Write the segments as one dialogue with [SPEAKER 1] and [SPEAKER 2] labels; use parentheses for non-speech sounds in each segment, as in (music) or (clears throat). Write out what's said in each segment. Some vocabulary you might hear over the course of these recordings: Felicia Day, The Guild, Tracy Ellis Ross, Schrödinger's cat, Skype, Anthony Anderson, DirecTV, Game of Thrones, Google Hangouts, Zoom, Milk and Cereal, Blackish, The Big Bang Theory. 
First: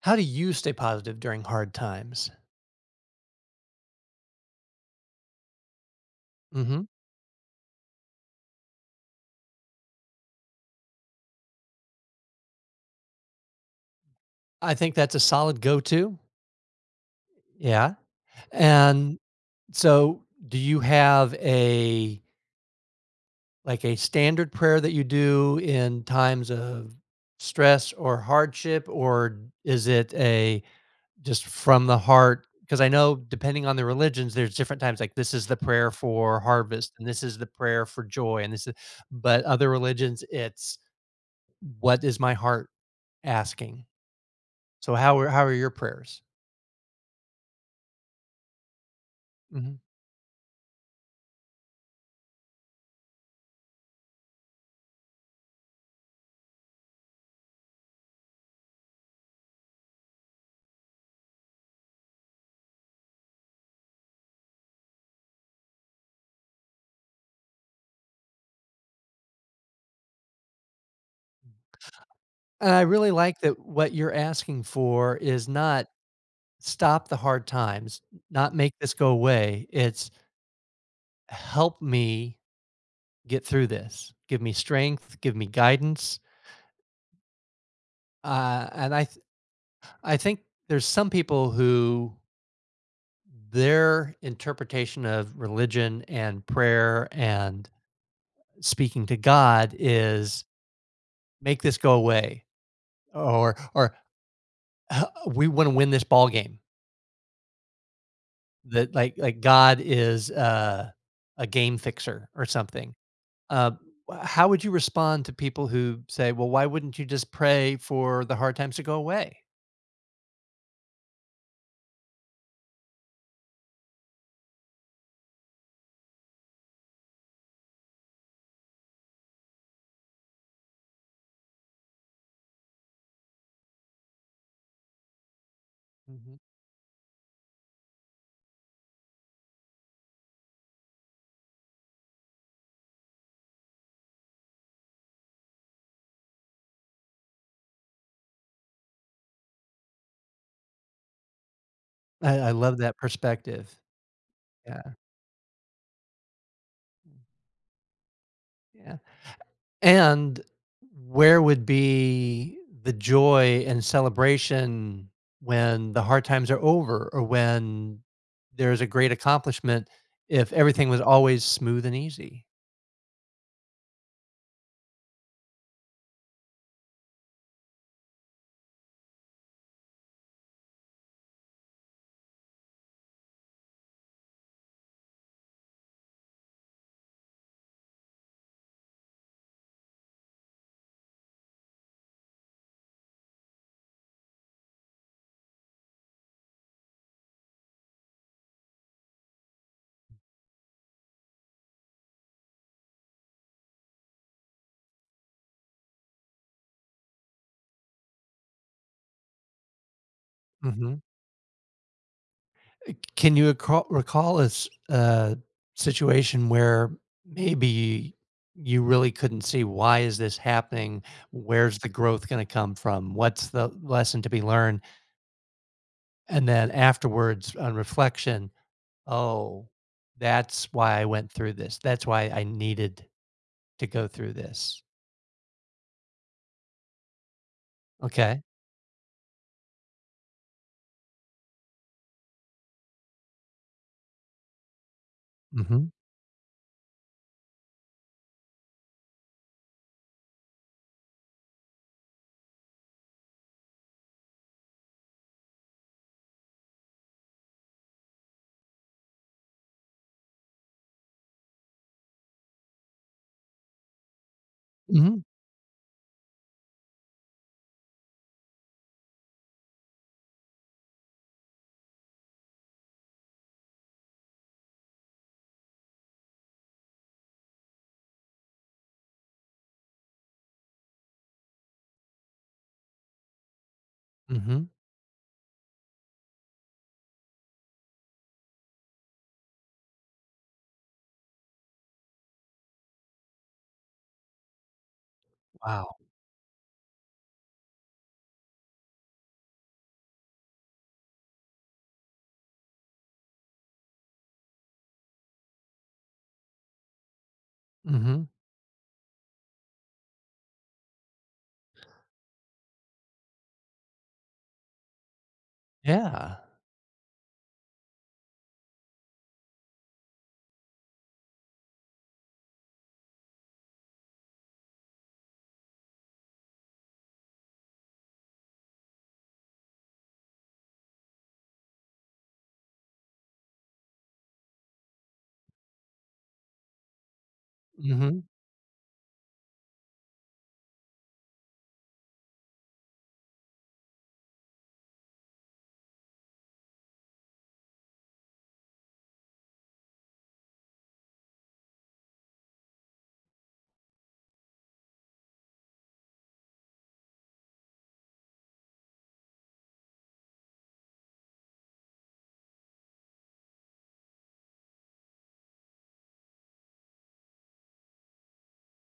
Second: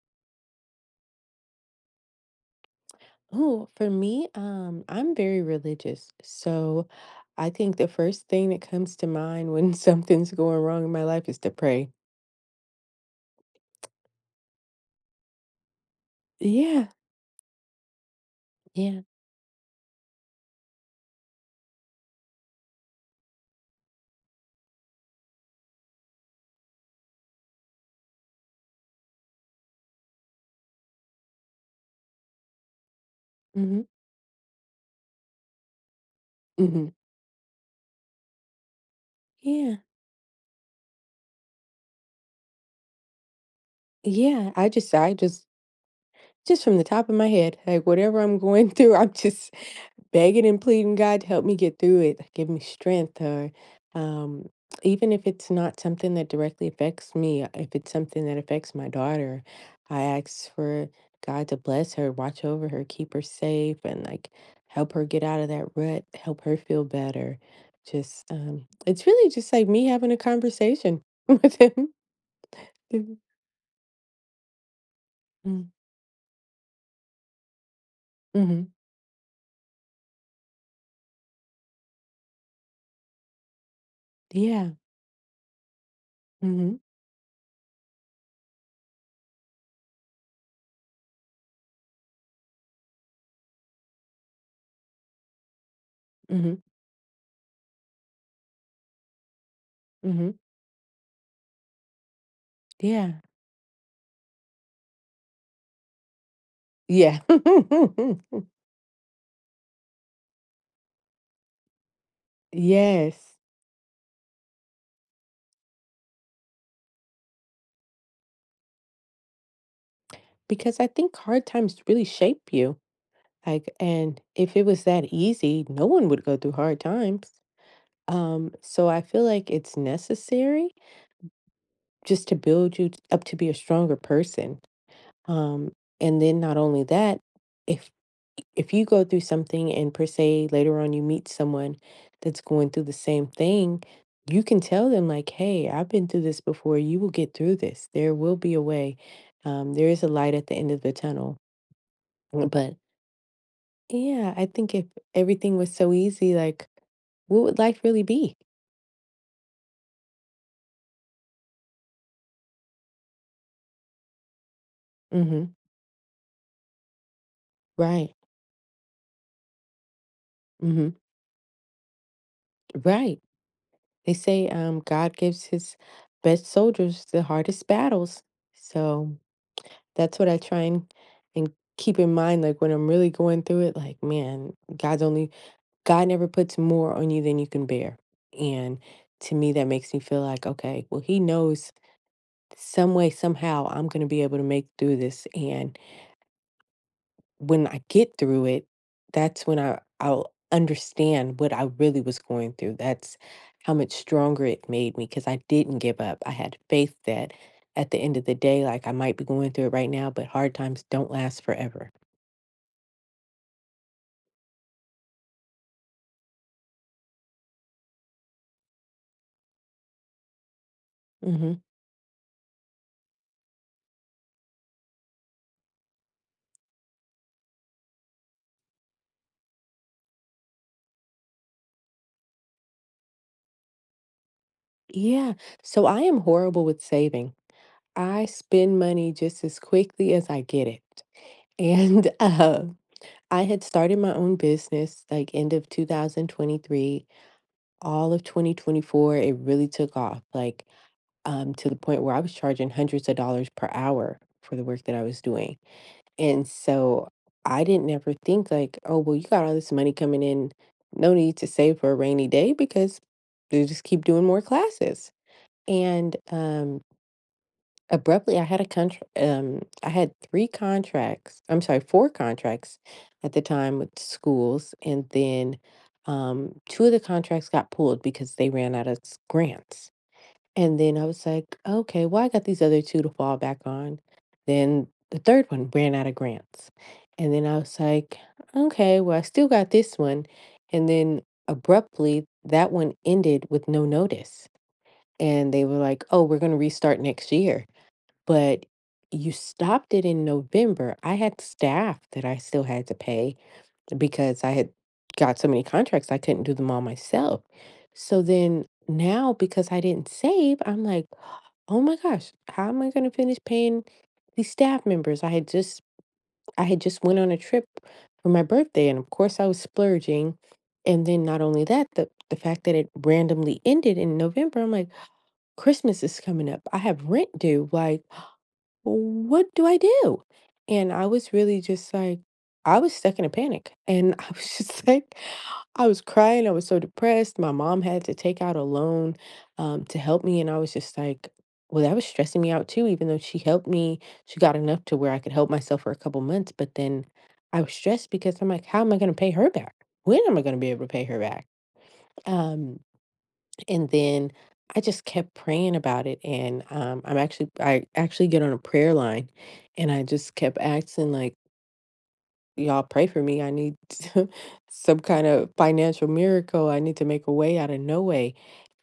[SPEAKER 1] How do you stay positive during hard times?
[SPEAKER 2] Oh, for me, I'm very religious.
[SPEAKER 1] Mhm.
[SPEAKER 2] So I think the first thing that comes to mind when (laughs) something's going wrong in my life is to pray.
[SPEAKER 1] I think that's a solid go-to.
[SPEAKER 2] Yeah,
[SPEAKER 1] Yeah.
[SPEAKER 2] yeah.
[SPEAKER 1] And so do you have a like a standard prayer that you do in times of stress or hardship, or is it a just from the heart? Because I know depending on
[SPEAKER 2] Mm-hmm.
[SPEAKER 1] the religions, there's different times like this is the prayer for
[SPEAKER 2] Mm-hmm.
[SPEAKER 1] harvest and this is the prayer for joy and this is but other
[SPEAKER 2] Yeah.
[SPEAKER 1] religions it's what is my heart asking?
[SPEAKER 2] Yeah. I just
[SPEAKER 1] So
[SPEAKER 2] I
[SPEAKER 1] how are how
[SPEAKER 2] just
[SPEAKER 1] are your prayers?
[SPEAKER 2] just from the top of my head, like whatever I'm going (laughs) through, I'm just
[SPEAKER 1] Mhm.
[SPEAKER 2] begging and pleading God to help me get through it, give me strength, or um, even if it's not something that directly affects me, if it's something that affects my daughter, I ask for God to bless her, watch over her, keep her safe, and like help her get out of that rut, help her feel better. Just, it's really just like me having a conversation (laughs) with him.
[SPEAKER 1] And I really
[SPEAKER 2] Mm,
[SPEAKER 1] like that what you're asking for is
[SPEAKER 2] mm-hmm.
[SPEAKER 1] not stop the hard times, not
[SPEAKER 2] Mm-hmm.
[SPEAKER 1] make this go away. It's help me get through this. Give me
[SPEAKER 2] Yeah.
[SPEAKER 1] strength, give me guidance.
[SPEAKER 2] Mm-hmm.
[SPEAKER 1] And I think there's some people who their interpretation of religion and
[SPEAKER 2] Mm-hmm.
[SPEAKER 1] prayer and speaking to God
[SPEAKER 2] Mm-hmm.
[SPEAKER 1] is, "Make this go away,"
[SPEAKER 2] Yeah.
[SPEAKER 1] or We wanna win this ball game."
[SPEAKER 2] Yeah.
[SPEAKER 1] That like God is, a game fixer or
[SPEAKER 2] (laughs)
[SPEAKER 1] something.
[SPEAKER 2] yes.
[SPEAKER 1] Uh, how would you respond to people who say, "Well, why wouldn't you just pray for the hard times to go away?"
[SPEAKER 2] Because I think hard times really shape you. Like, and if it was that easy, no one would go through hard times. So I feel like it's necessary just to build up to be a stronger person. Um, and
[SPEAKER 1] Mhm.
[SPEAKER 2] then not only that, if if you go through something and per se later on you meet someone that's going through the same thing, you can tell them like, "Hey, I've been through this before. You will get through this. There will be a way. There is a light at the end of the tunnel."
[SPEAKER 1] I
[SPEAKER 2] But
[SPEAKER 1] love that perspective.
[SPEAKER 2] yeah, I think
[SPEAKER 1] Yeah.
[SPEAKER 2] if everything was so easy, like, what would life really be?
[SPEAKER 1] Yeah. And where would be the joy and celebration
[SPEAKER 2] Mhm.
[SPEAKER 1] when the hard times are over or when
[SPEAKER 2] Right.
[SPEAKER 1] there's a great accomplishment if everything
[SPEAKER 2] Mhm.
[SPEAKER 1] was always smooth and easy?
[SPEAKER 2] Right. They say, God gives his best soldiers the hardest battles. So that's what I try and keep in mind, like when I'm really going through it, like, man, God never puts more on you than you can bear. And to me, that makes me feel like, okay, well, he knows some way, somehow I'm gonna be able to make through this. And when I get through it, that's when I'll understand what I really was going through. That's how much stronger it made me because I didn't give up. I had faith that at the end of the day, like I might be going through it right now, but hard times
[SPEAKER 1] Mhm.
[SPEAKER 2] don't last forever.
[SPEAKER 1] Can you recall a situation where maybe you really couldn't see, "Why is this happening?
[SPEAKER 2] Hmm.
[SPEAKER 1] Where's the growth gonna come from? What's the lesson to be learned?" And then afterwards, on reflection, oh, that's why I went through this. That's why I needed to go through this.
[SPEAKER 2] Yeah. So I am horrible with saving. I
[SPEAKER 1] Okay.
[SPEAKER 2] spend money just as quickly as I get it. And (laughs) I had started my own business like end of
[SPEAKER 1] Mhm.
[SPEAKER 2] 2023, all of 2024. It really took off. Like to the point where I was charging hundreds of dollars per hour for the work that I was doing. And so I didn't ever think like, oh, well, you got all this money coming in. No need to save for a rainy day because they just keep doing more classes.
[SPEAKER 1] Mhm.
[SPEAKER 2] And abruptly, I had a contract. I had three contracts. I'm sorry, four contracts at the time with schools, and then two of the contracts got pulled because they ran out of grants. And then I was like, okay, well, I got these other two to fall back on.
[SPEAKER 1] Mhm.
[SPEAKER 2] Then the third one ran out of grants. And then I was like, okay, well, I still got this one. And then abruptly, that one ended with no notice. And they were
[SPEAKER 1] Wow.
[SPEAKER 2] like, oh, we're going to restart next year. But you stopped it in November. I had staff that I still had to pay because I had got so many contracts, I couldn't do them all myself. So
[SPEAKER 1] Mhm.
[SPEAKER 2] then now, because I didn't save, I'm like, oh my gosh, how am I gonna finish paying these staff members?
[SPEAKER 1] Yeah.
[SPEAKER 2] I had just went on a trip for my birthday and of course I was splurging. And then not only that, the fact that it randomly ended in November, I'm like, Christmas is coming up. I have rent due. Like what do I do? And I was really just like, I was stuck in a panic. And (laughs) I was just like, I was crying. I was so depressed. My mom had to
[SPEAKER 1] Mhm.
[SPEAKER 2] take out a loan to help me. And I was just like, well, that was stressing me out too, even though she helped me. She got enough to where I could help myself for a couple months. But then I was stressed because I'm like, how am I going to pay her back? When am I going to be able to pay her back? Um, and then I just kept praying about it. I actually get on a prayer line and I just kept asking, like, y'all pray for me. I need (laughs) some kind of financial miracle. I need to make a way out of no way.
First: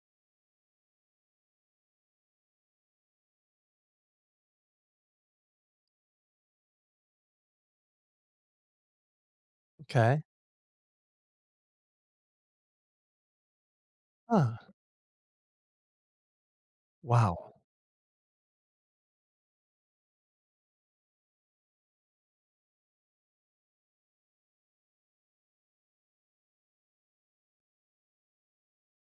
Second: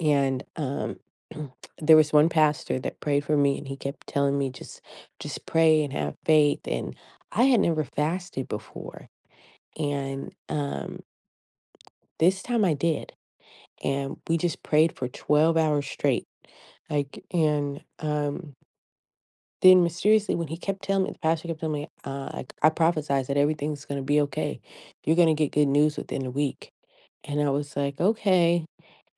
[SPEAKER 2] And (clears throat) there was one pastor that prayed for me and he kept telling me, just pray and have faith. And I had never fasted before.
[SPEAKER 1] Okay.
[SPEAKER 2] And this time I did and we
[SPEAKER 1] Huh.
[SPEAKER 2] just prayed for 12 hours straight like
[SPEAKER 1] Wow.
[SPEAKER 2] and then mysteriously when he kept telling me the pastor kept telling me like I prophesied that everything's going to be okay, you're going to get good news within a week. And I was like, okay.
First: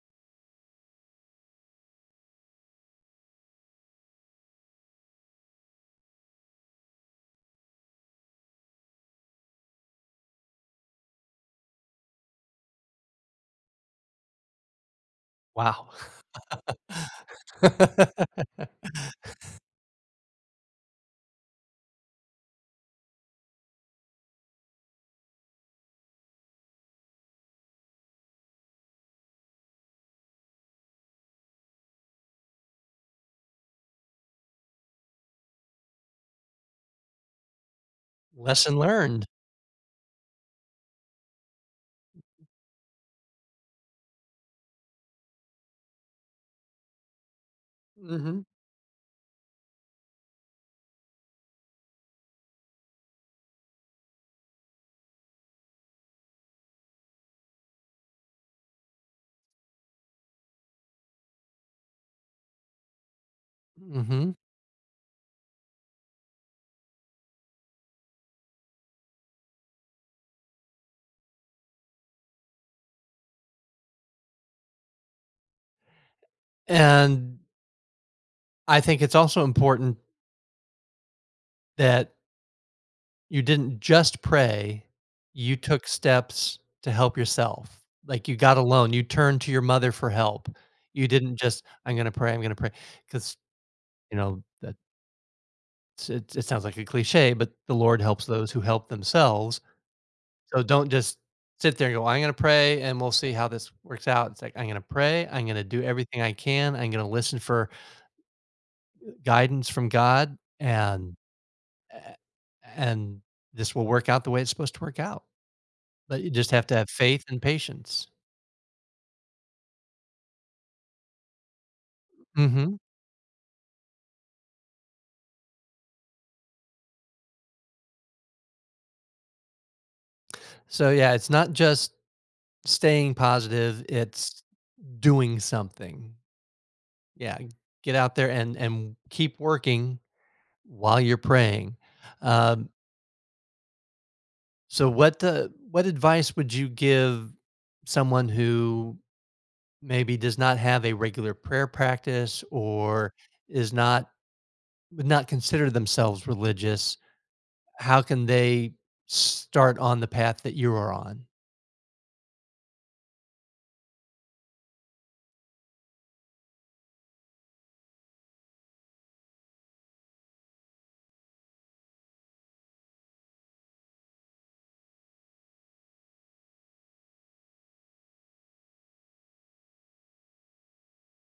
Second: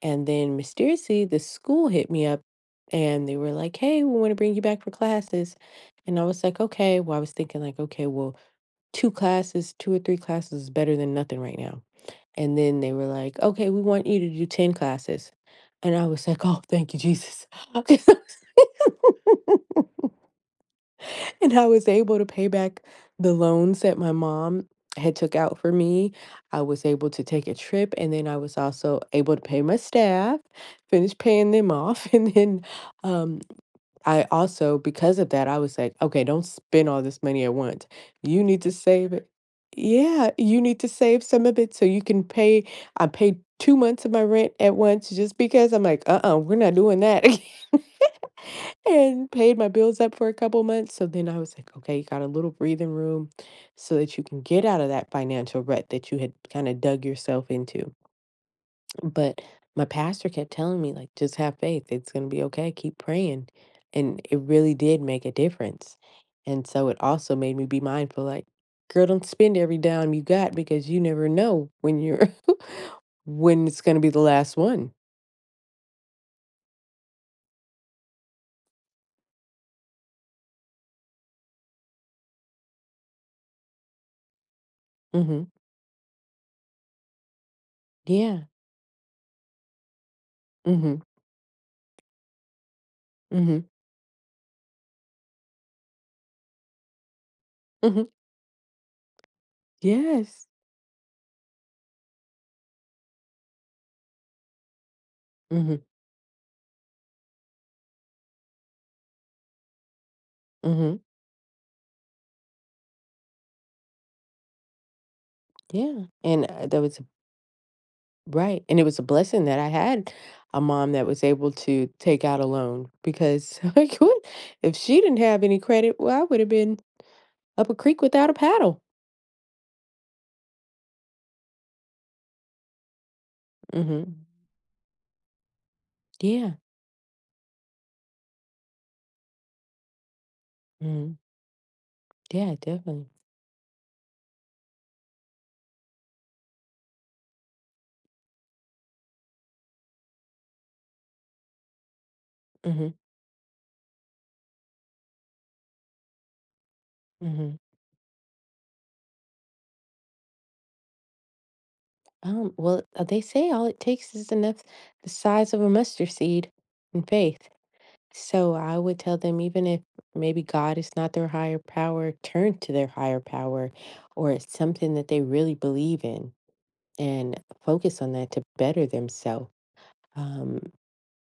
[SPEAKER 2] And then mysteriously the school hit me up and they were like, hey, we want to bring you back for classes. And I was like, okay, well, I was thinking like, okay, well, two or three classes is better than nothing right now. And then they were like, okay, we want you to do 10 classes.
[SPEAKER 1] Wow.
[SPEAKER 2] And I
[SPEAKER 1] (laughs)
[SPEAKER 2] was like, oh, thank you, Jesus. (laughs) And I was able to pay back the loans that my mom had took out for me. I was able to take a trip and then I was also able to pay my staff, finish paying them off (laughs) and then um I also, because of that, I was like, "Okay, don't spend all this money at once. You need to
[SPEAKER 1] Lesson
[SPEAKER 2] save
[SPEAKER 1] learned.
[SPEAKER 2] it." Yeah, you need to save some of it so you can pay I paid 2 months of my rent at once just because I'm like, "Uh-uh, we're not doing that." (laughs)
[SPEAKER 1] Mhm.
[SPEAKER 2] And paid my bills up for a couple months, so then I was like, "Okay, you got a little breathing room so that you can get out of that financial rut that you had kinda dug yourself into." But my pastor kept telling me, like, just have faith. It's going to be okay. Keep praying. And
[SPEAKER 1] Mhm.
[SPEAKER 2] it really did make a difference. And so it also made me be mindful, like, girl, don't spend every dime you got because you never know when you're, (laughs) when it's going to be the last one.
[SPEAKER 1] And I think it's also important that you didn't just pray,
[SPEAKER 2] Mm-hmm.
[SPEAKER 1] you took steps to help yourself. Like you
[SPEAKER 2] Yeah.
[SPEAKER 1] got alone, you turned to your mother for help.
[SPEAKER 2] Mm-hmm.
[SPEAKER 1] You didn't just, I'm going to pray, I'm going to pray. Because
[SPEAKER 2] Mm-hmm.
[SPEAKER 1] That's it it sounds like a cliche, but the Lord
[SPEAKER 2] Mm-hmm.
[SPEAKER 1] helps those who help themselves.
[SPEAKER 2] Yes.
[SPEAKER 1] So don't just sit there and go, "I'm gonna pray and we'll see how this works out." It's like, "I'm gonna pray, I'm gonna
[SPEAKER 2] Mm-hmm.
[SPEAKER 1] do everything I can, I'm gonna listen for guidance from God,
[SPEAKER 2] Mm-hmm.
[SPEAKER 1] and eh, and this will work out the way it's supposed to work out."
[SPEAKER 2] Yeah.
[SPEAKER 1] But you
[SPEAKER 2] And
[SPEAKER 1] just have to
[SPEAKER 2] that
[SPEAKER 1] have
[SPEAKER 2] was
[SPEAKER 1] faith and patience.
[SPEAKER 2] right, and it was a blessing that I had a mom that was able to take out a
[SPEAKER 1] Mhm.
[SPEAKER 2] loan because (laughs) like, what if she didn't have any credit, well, I would have been up a creek without a paddle.
[SPEAKER 1] So, yeah, it's not just staying positive,
[SPEAKER 2] Mhm.
[SPEAKER 1] it's doing something.
[SPEAKER 2] Yeah.
[SPEAKER 1] Yeah, get out there and keep working while
[SPEAKER 2] Mhm.
[SPEAKER 1] you're praying.
[SPEAKER 2] Yeah,
[SPEAKER 1] Um,
[SPEAKER 2] definitely.
[SPEAKER 1] so what advice would you give someone who maybe does not have a regular prayer practice
[SPEAKER 2] Mhm.
[SPEAKER 1] or is not would not consider themselves religious?
[SPEAKER 2] Mhm.
[SPEAKER 1] How can they start on the path that you are on?
[SPEAKER 2] Well, they say all it takes is enough the size of a mustard seed in faith. So I would tell them even if maybe God is not their higher power, turn to their higher power or it's something that they really believe in, and focus on that to better themselves. Um,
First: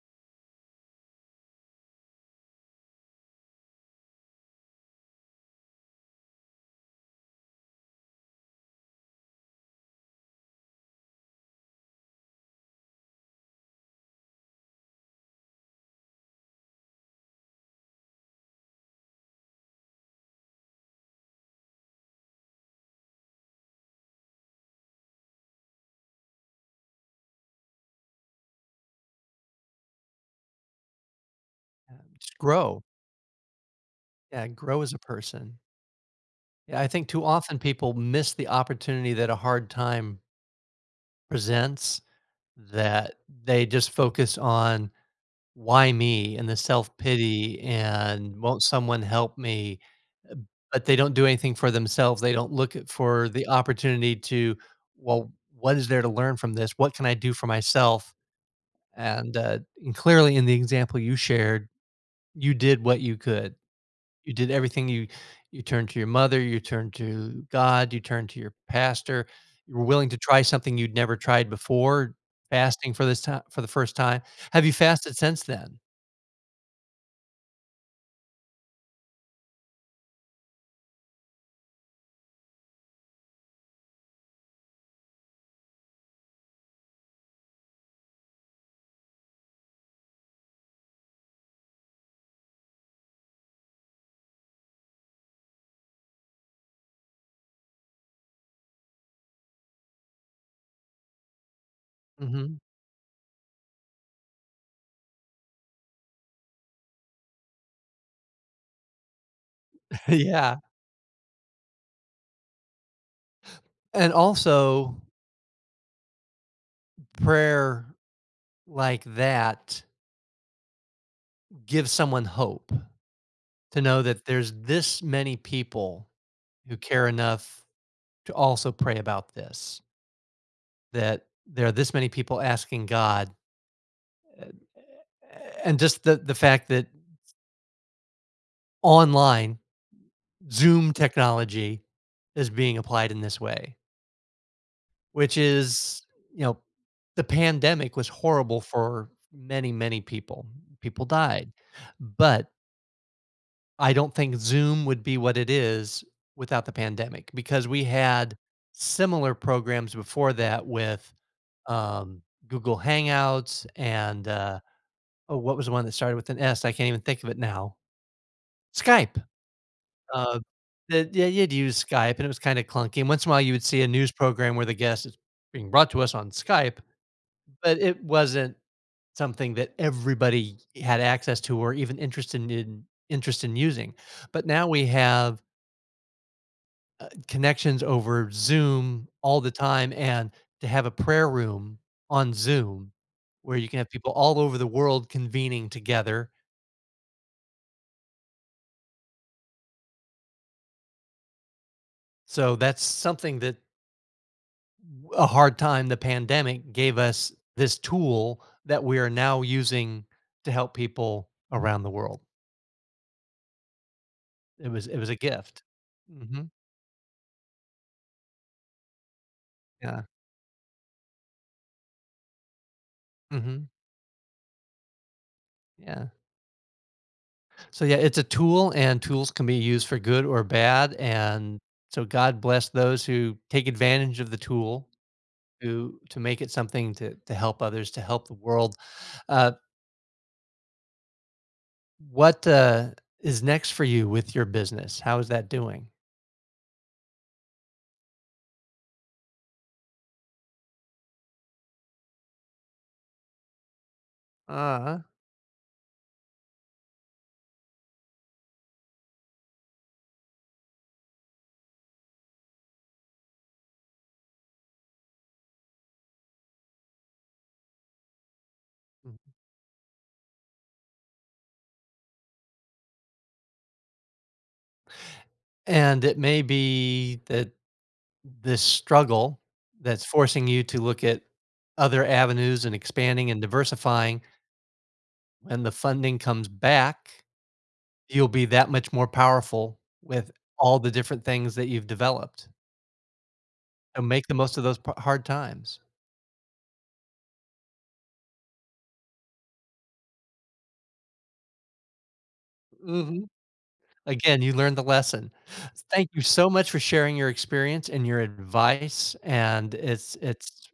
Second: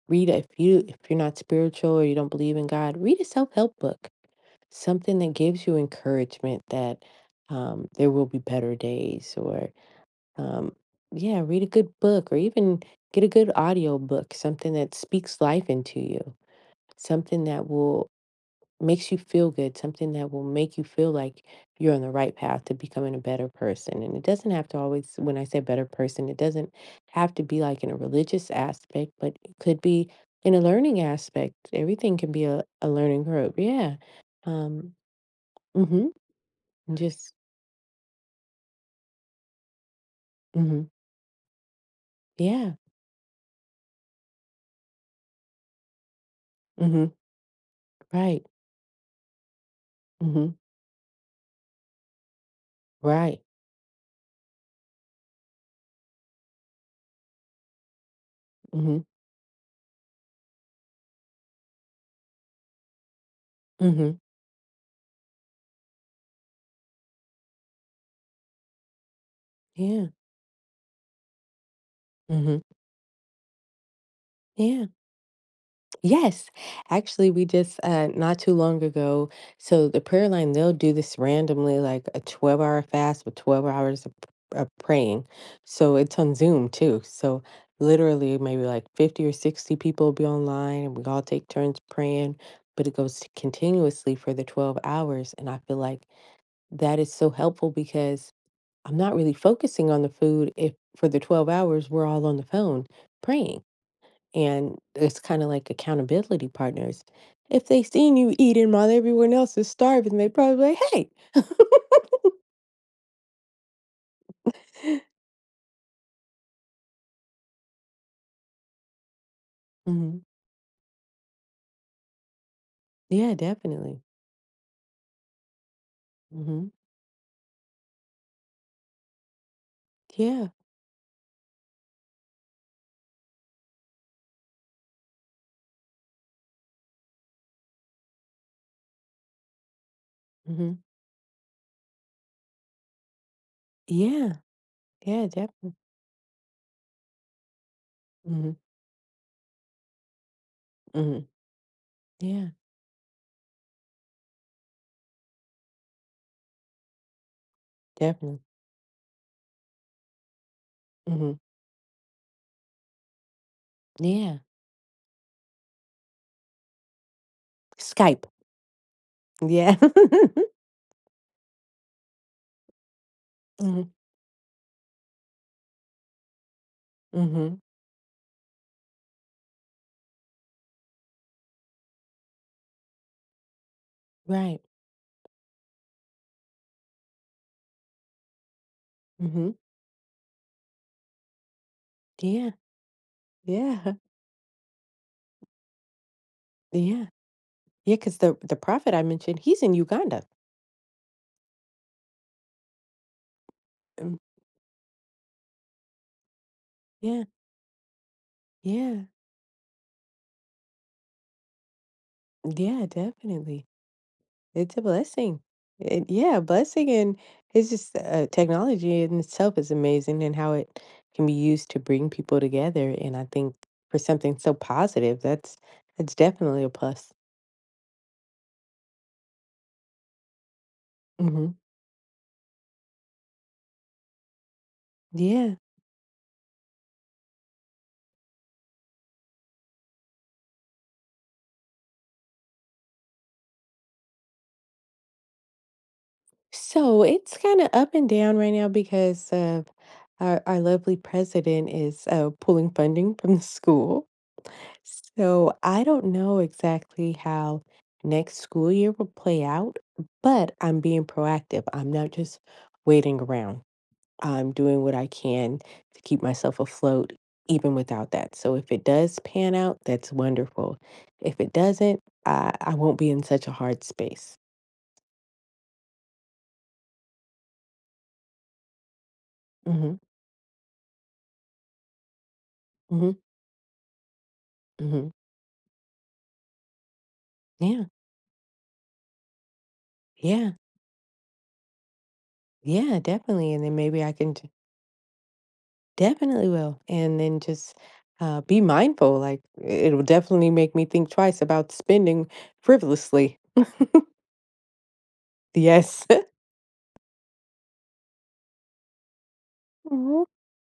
[SPEAKER 2] if you're not spiritual or you don't believe in God, read a self help book, something that gives you encouragement that there will be better days, or um, yeah, read a good book, or even get a good audio book, something that speaks life into you, something that will makes you feel good, something that will make you feel like you're on the right path to becoming a better person. And it doesn't have to always, when I say better person, it doesn't have to be like in a religious aspect, but it could be in a learning aspect.
[SPEAKER 1] Yeah,
[SPEAKER 2] Everything can
[SPEAKER 1] just
[SPEAKER 2] be
[SPEAKER 1] grow.
[SPEAKER 2] a learning curve. Yeah.
[SPEAKER 1] Yeah, grow
[SPEAKER 2] Um,
[SPEAKER 1] as a person.
[SPEAKER 2] mm-hmm.
[SPEAKER 1] Yeah, I think too
[SPEAKER 2] Just,
[SPEAKER 1] often people miss the opportunity that a hard time
[SPEAKER 2] mm-hmm.
[SPEAKER 1] presents,
[SPEAKER 2] Yeah.
[SPEAKER 1] that they just focus on why me and the self
[SPEAKER 2] Mm-hmm.
[SPEAKER 1] pity and
[SPEAKER 2] Right.
[SPEAKER 1] won't someone help me? Uh,
[SPEAKER 2] Mm-hmm.
[SPEAKER 1] But they don't do anything for themselves. They don't look at for
[SPEAKER 2] Right.
[SPEAKER 1] the opportunity to, well, what is there to learn from this? What can I do for myself?
[SPEAKER 2] Mm-hmm.
[SPEAKER 1] And, uh, and clearly, in the example you shared, you did what you could
[SPEAKER 2] Mm-hmm.
[SPEAKER 1] you did everything you you turned to your mother, you turned to God, you turned to your pastor. You were
[SPEAKER 2] Yeah.
[SPEAKER 1] willing to try something you'd never tried before,
[SPEAKER 2] Mm-hmm.
[SPEAKER 1] fasting for this time for the first time. Have you
[SPEAKER 2] Yeah.
[SPEAKER 1] fasted since then?
[SPEAKER 2] Yes, actually, we just not too long ago. So the prayer line, they'll do this randomly, like a 12-hour fast with 12 hours of praying. So it's on Zoom too. So literally, maybe like 50 or 60 people will be online and we all take turns praying, but it goes continuously for the 12 hours. And I feel like that is so helpful because I'm not really focusing on the food if for the 12 hours we're all on the
[SPEAKER 1] Mhm.
[SPEAKER 2] phone praying. And it's kinda like accountability partners. If they seen you eating while everyone else is
[SPEAKER 1] (laughs)
[SPEAKER 2] starving, they
[SPEAKER 1] Yeah.
[SPEAKER 2] probably like, "Hey."
[SPEAKER 1] And also prayer like that
[SPEAKER 2] Mhm.
[SPEAKER 1] gives someone hope
[SPEAKER 2] Yeah,
[SPEAKER 1] to
[SPEAKER 2] definitely.
[SPEAKER 1] know that there's this many people
[SPEAKER 2] Mhm.
[SPEAKER 1] who care enough to also pray about this,
[SPEAKER 2] Yeah.
[SPEAKER 1] that there are this many people asking God. uh, And just the fact that online
[SPEAKER 2] Mhm.
[SPEAKER 1] Zoom technology is being applied in this way,
[SPEAKER 2] Yeah. Yeah,
[SPEAKER 1] which
[SPEAKER 2] definitely.
[SPEAKER 1] is, you know, the pandemic was
[SPEAKER 2] Mhm.
[SPEAKER 1] horrible for many, many people. People
[SPEAKER 2] Mhm.
[SPEAKER 1] died. But
[SPEAKER 2] Yeah,
[SPEAKER 1] I don't think Zoom would be what it is without the pandemic because we had
[SPEAKER 2] definitely.
[SPEAKER 1] similar programs before that with
[SPEAKER 2] Mhm.
[SPEAKER 1] um, Google Hangouts and,
[SPEAKER 2] Yeah.
[SPEAKER 1] oh, what was the one that started with an S? I can't even think of it now.
[SPEAKER 2] Skype.
[SPEAKER 1] Skype.
[SPEAKER 2] Yeah.
[SPEAKER 1] Uh,
[SPEAKER 2] (laughs)
[SPEAKER 1] that yeah, you'd use Skype, and it was kinda clunky, and once in a while, you would see a
[SPEAKER 2] Mhm.
[SPEAKER 1] news program where the guest is being brought to us on Skype,
[SPEAKER 2] Mhm.
[SPEAKER 1] but it wasn't something that everybody had access to or even interested in interest in using, but
[SPEAKER 2] Right.
[SPEAKER 1] now we have connections over Zoom all the
[SPEAKER 2] Mhm.
[SPEAKER 1] time, and to have a prayer room on
[SPEAKER 2] Yeah.
[SPEAKER 1] Zoom where you can have
[SPEAKER 2] Yeah.
[SPEAKER 1] people all over the world convening together,
[SPEAKER 2] Yeah. Yeah. Because the prophet I mentioned, he's in Uganda.
[SPEAKER 1] so that's something that
[SPEAKER 2] Um,
[SPEAKER 1] a hard time the pandemic gave
[SPEAKER 2] yeah.
[SPEAKER 1] us this tool that we
[SPEAKER 2] Yeah.
[SPEAKER 1] are now using to help people around the world.
[SPEAKER 2] Yeah, definitely.
[SPEAKER 1] It
[SPEAKER 2] It's a
[SPEAKER 1] was it was a
[SPEAKER 2] blessing.
[SPEAKER 1] gift.
[SPEAKER 2] It yeah, a
[SPEAKER 1] Mhm.
[SPEAKER 2] blessing, and it's just, technology in itself is
[SPEAKER 1] Yeah.
[SPEAKER 2] amazing and how it can be used to bring people together, and I think
[SPEAKER 1] Mhm.
[SPEAKER 2] for something so positive,
[SPEAKER 1] Yeah.
[SPEAKER 2] that's definitely a plus.
[SPEAKER 1] So, yeah, it's a tool, and tools can be used for good or bad,
[SPEAKER 2] Mhm.
[SPEAKER 1] and so God bless those who take advantage of the tool
[SPEAKER 2] Yeah.
[SPEAKER 1] to make it something to help others, to help the world. Uh, what, is next for you with your business? How is that doing?
[SPEAKER 2] So, it's kinda up and down right now because of our lovely president is, pulling funding from the school.
[SPEAKER 1] Uh-huh.
[SPEAKER 2] So I don't know exactly how next school year will play out, but I'm being proactive. I'm not just waiting around. I'm doing what I can to keep myself afloat, even without that. So if it does pan out, that's wonderful. If it doesn't, I won't be in such a hard space.
[SPEAKER 1] And it may be that this struggle
[SPEAKER 2] Mm-hmm.
[SPEAKER 1] that's forcing you to look at other avenues and
[SPEAKER 2] Mm-hmm.
[SPEAKER 1] expanding and diversifying,
[SPEAKER 2] Mm-hmm.
[SPEAKER 1] when the funding comes back,
[SPEAKER 2] Yeah.
[SPEAKER 1] you'll be that much more powerful with
[SPEAKER 2] Yeah.
[SPEAKER 1] all the different things that you've developed.
[SPEAKER 2] Yeah, definitely. And then maybe
[SPEAKER 1] So
[SPEAKER 2] I
[SPEAKER 1] make
[SPEAKER 2] can
[SPEAKER 1] the most of those p- hard times.
[SPEAKER 2] definitely will, and then just, be mindful, like, it'll definitely make me think twice about spending
[SPEAKER 1] Hmm.
[SPEAKER 2] frivolously.
[SPEAKER 1] Again, you learned the lesson.
[SPEAKER 2] Yes.
[SPEAKER 1] Thank you
[SPEAKER 2] (laughs)
[SPEAKER 1] so much for sharing your experience and your advice. And it's
[SPEAKER 2] Mhm.
[SPEAKER 1] it's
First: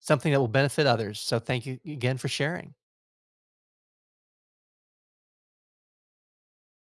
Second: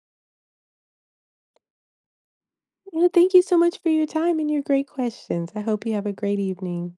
[SPEAKER 1] something that will benefit others. So thank you again for sharing.
[SPEAKER 2] Yeah, thank you so much for your time and your great questions. I hope you have a great evening.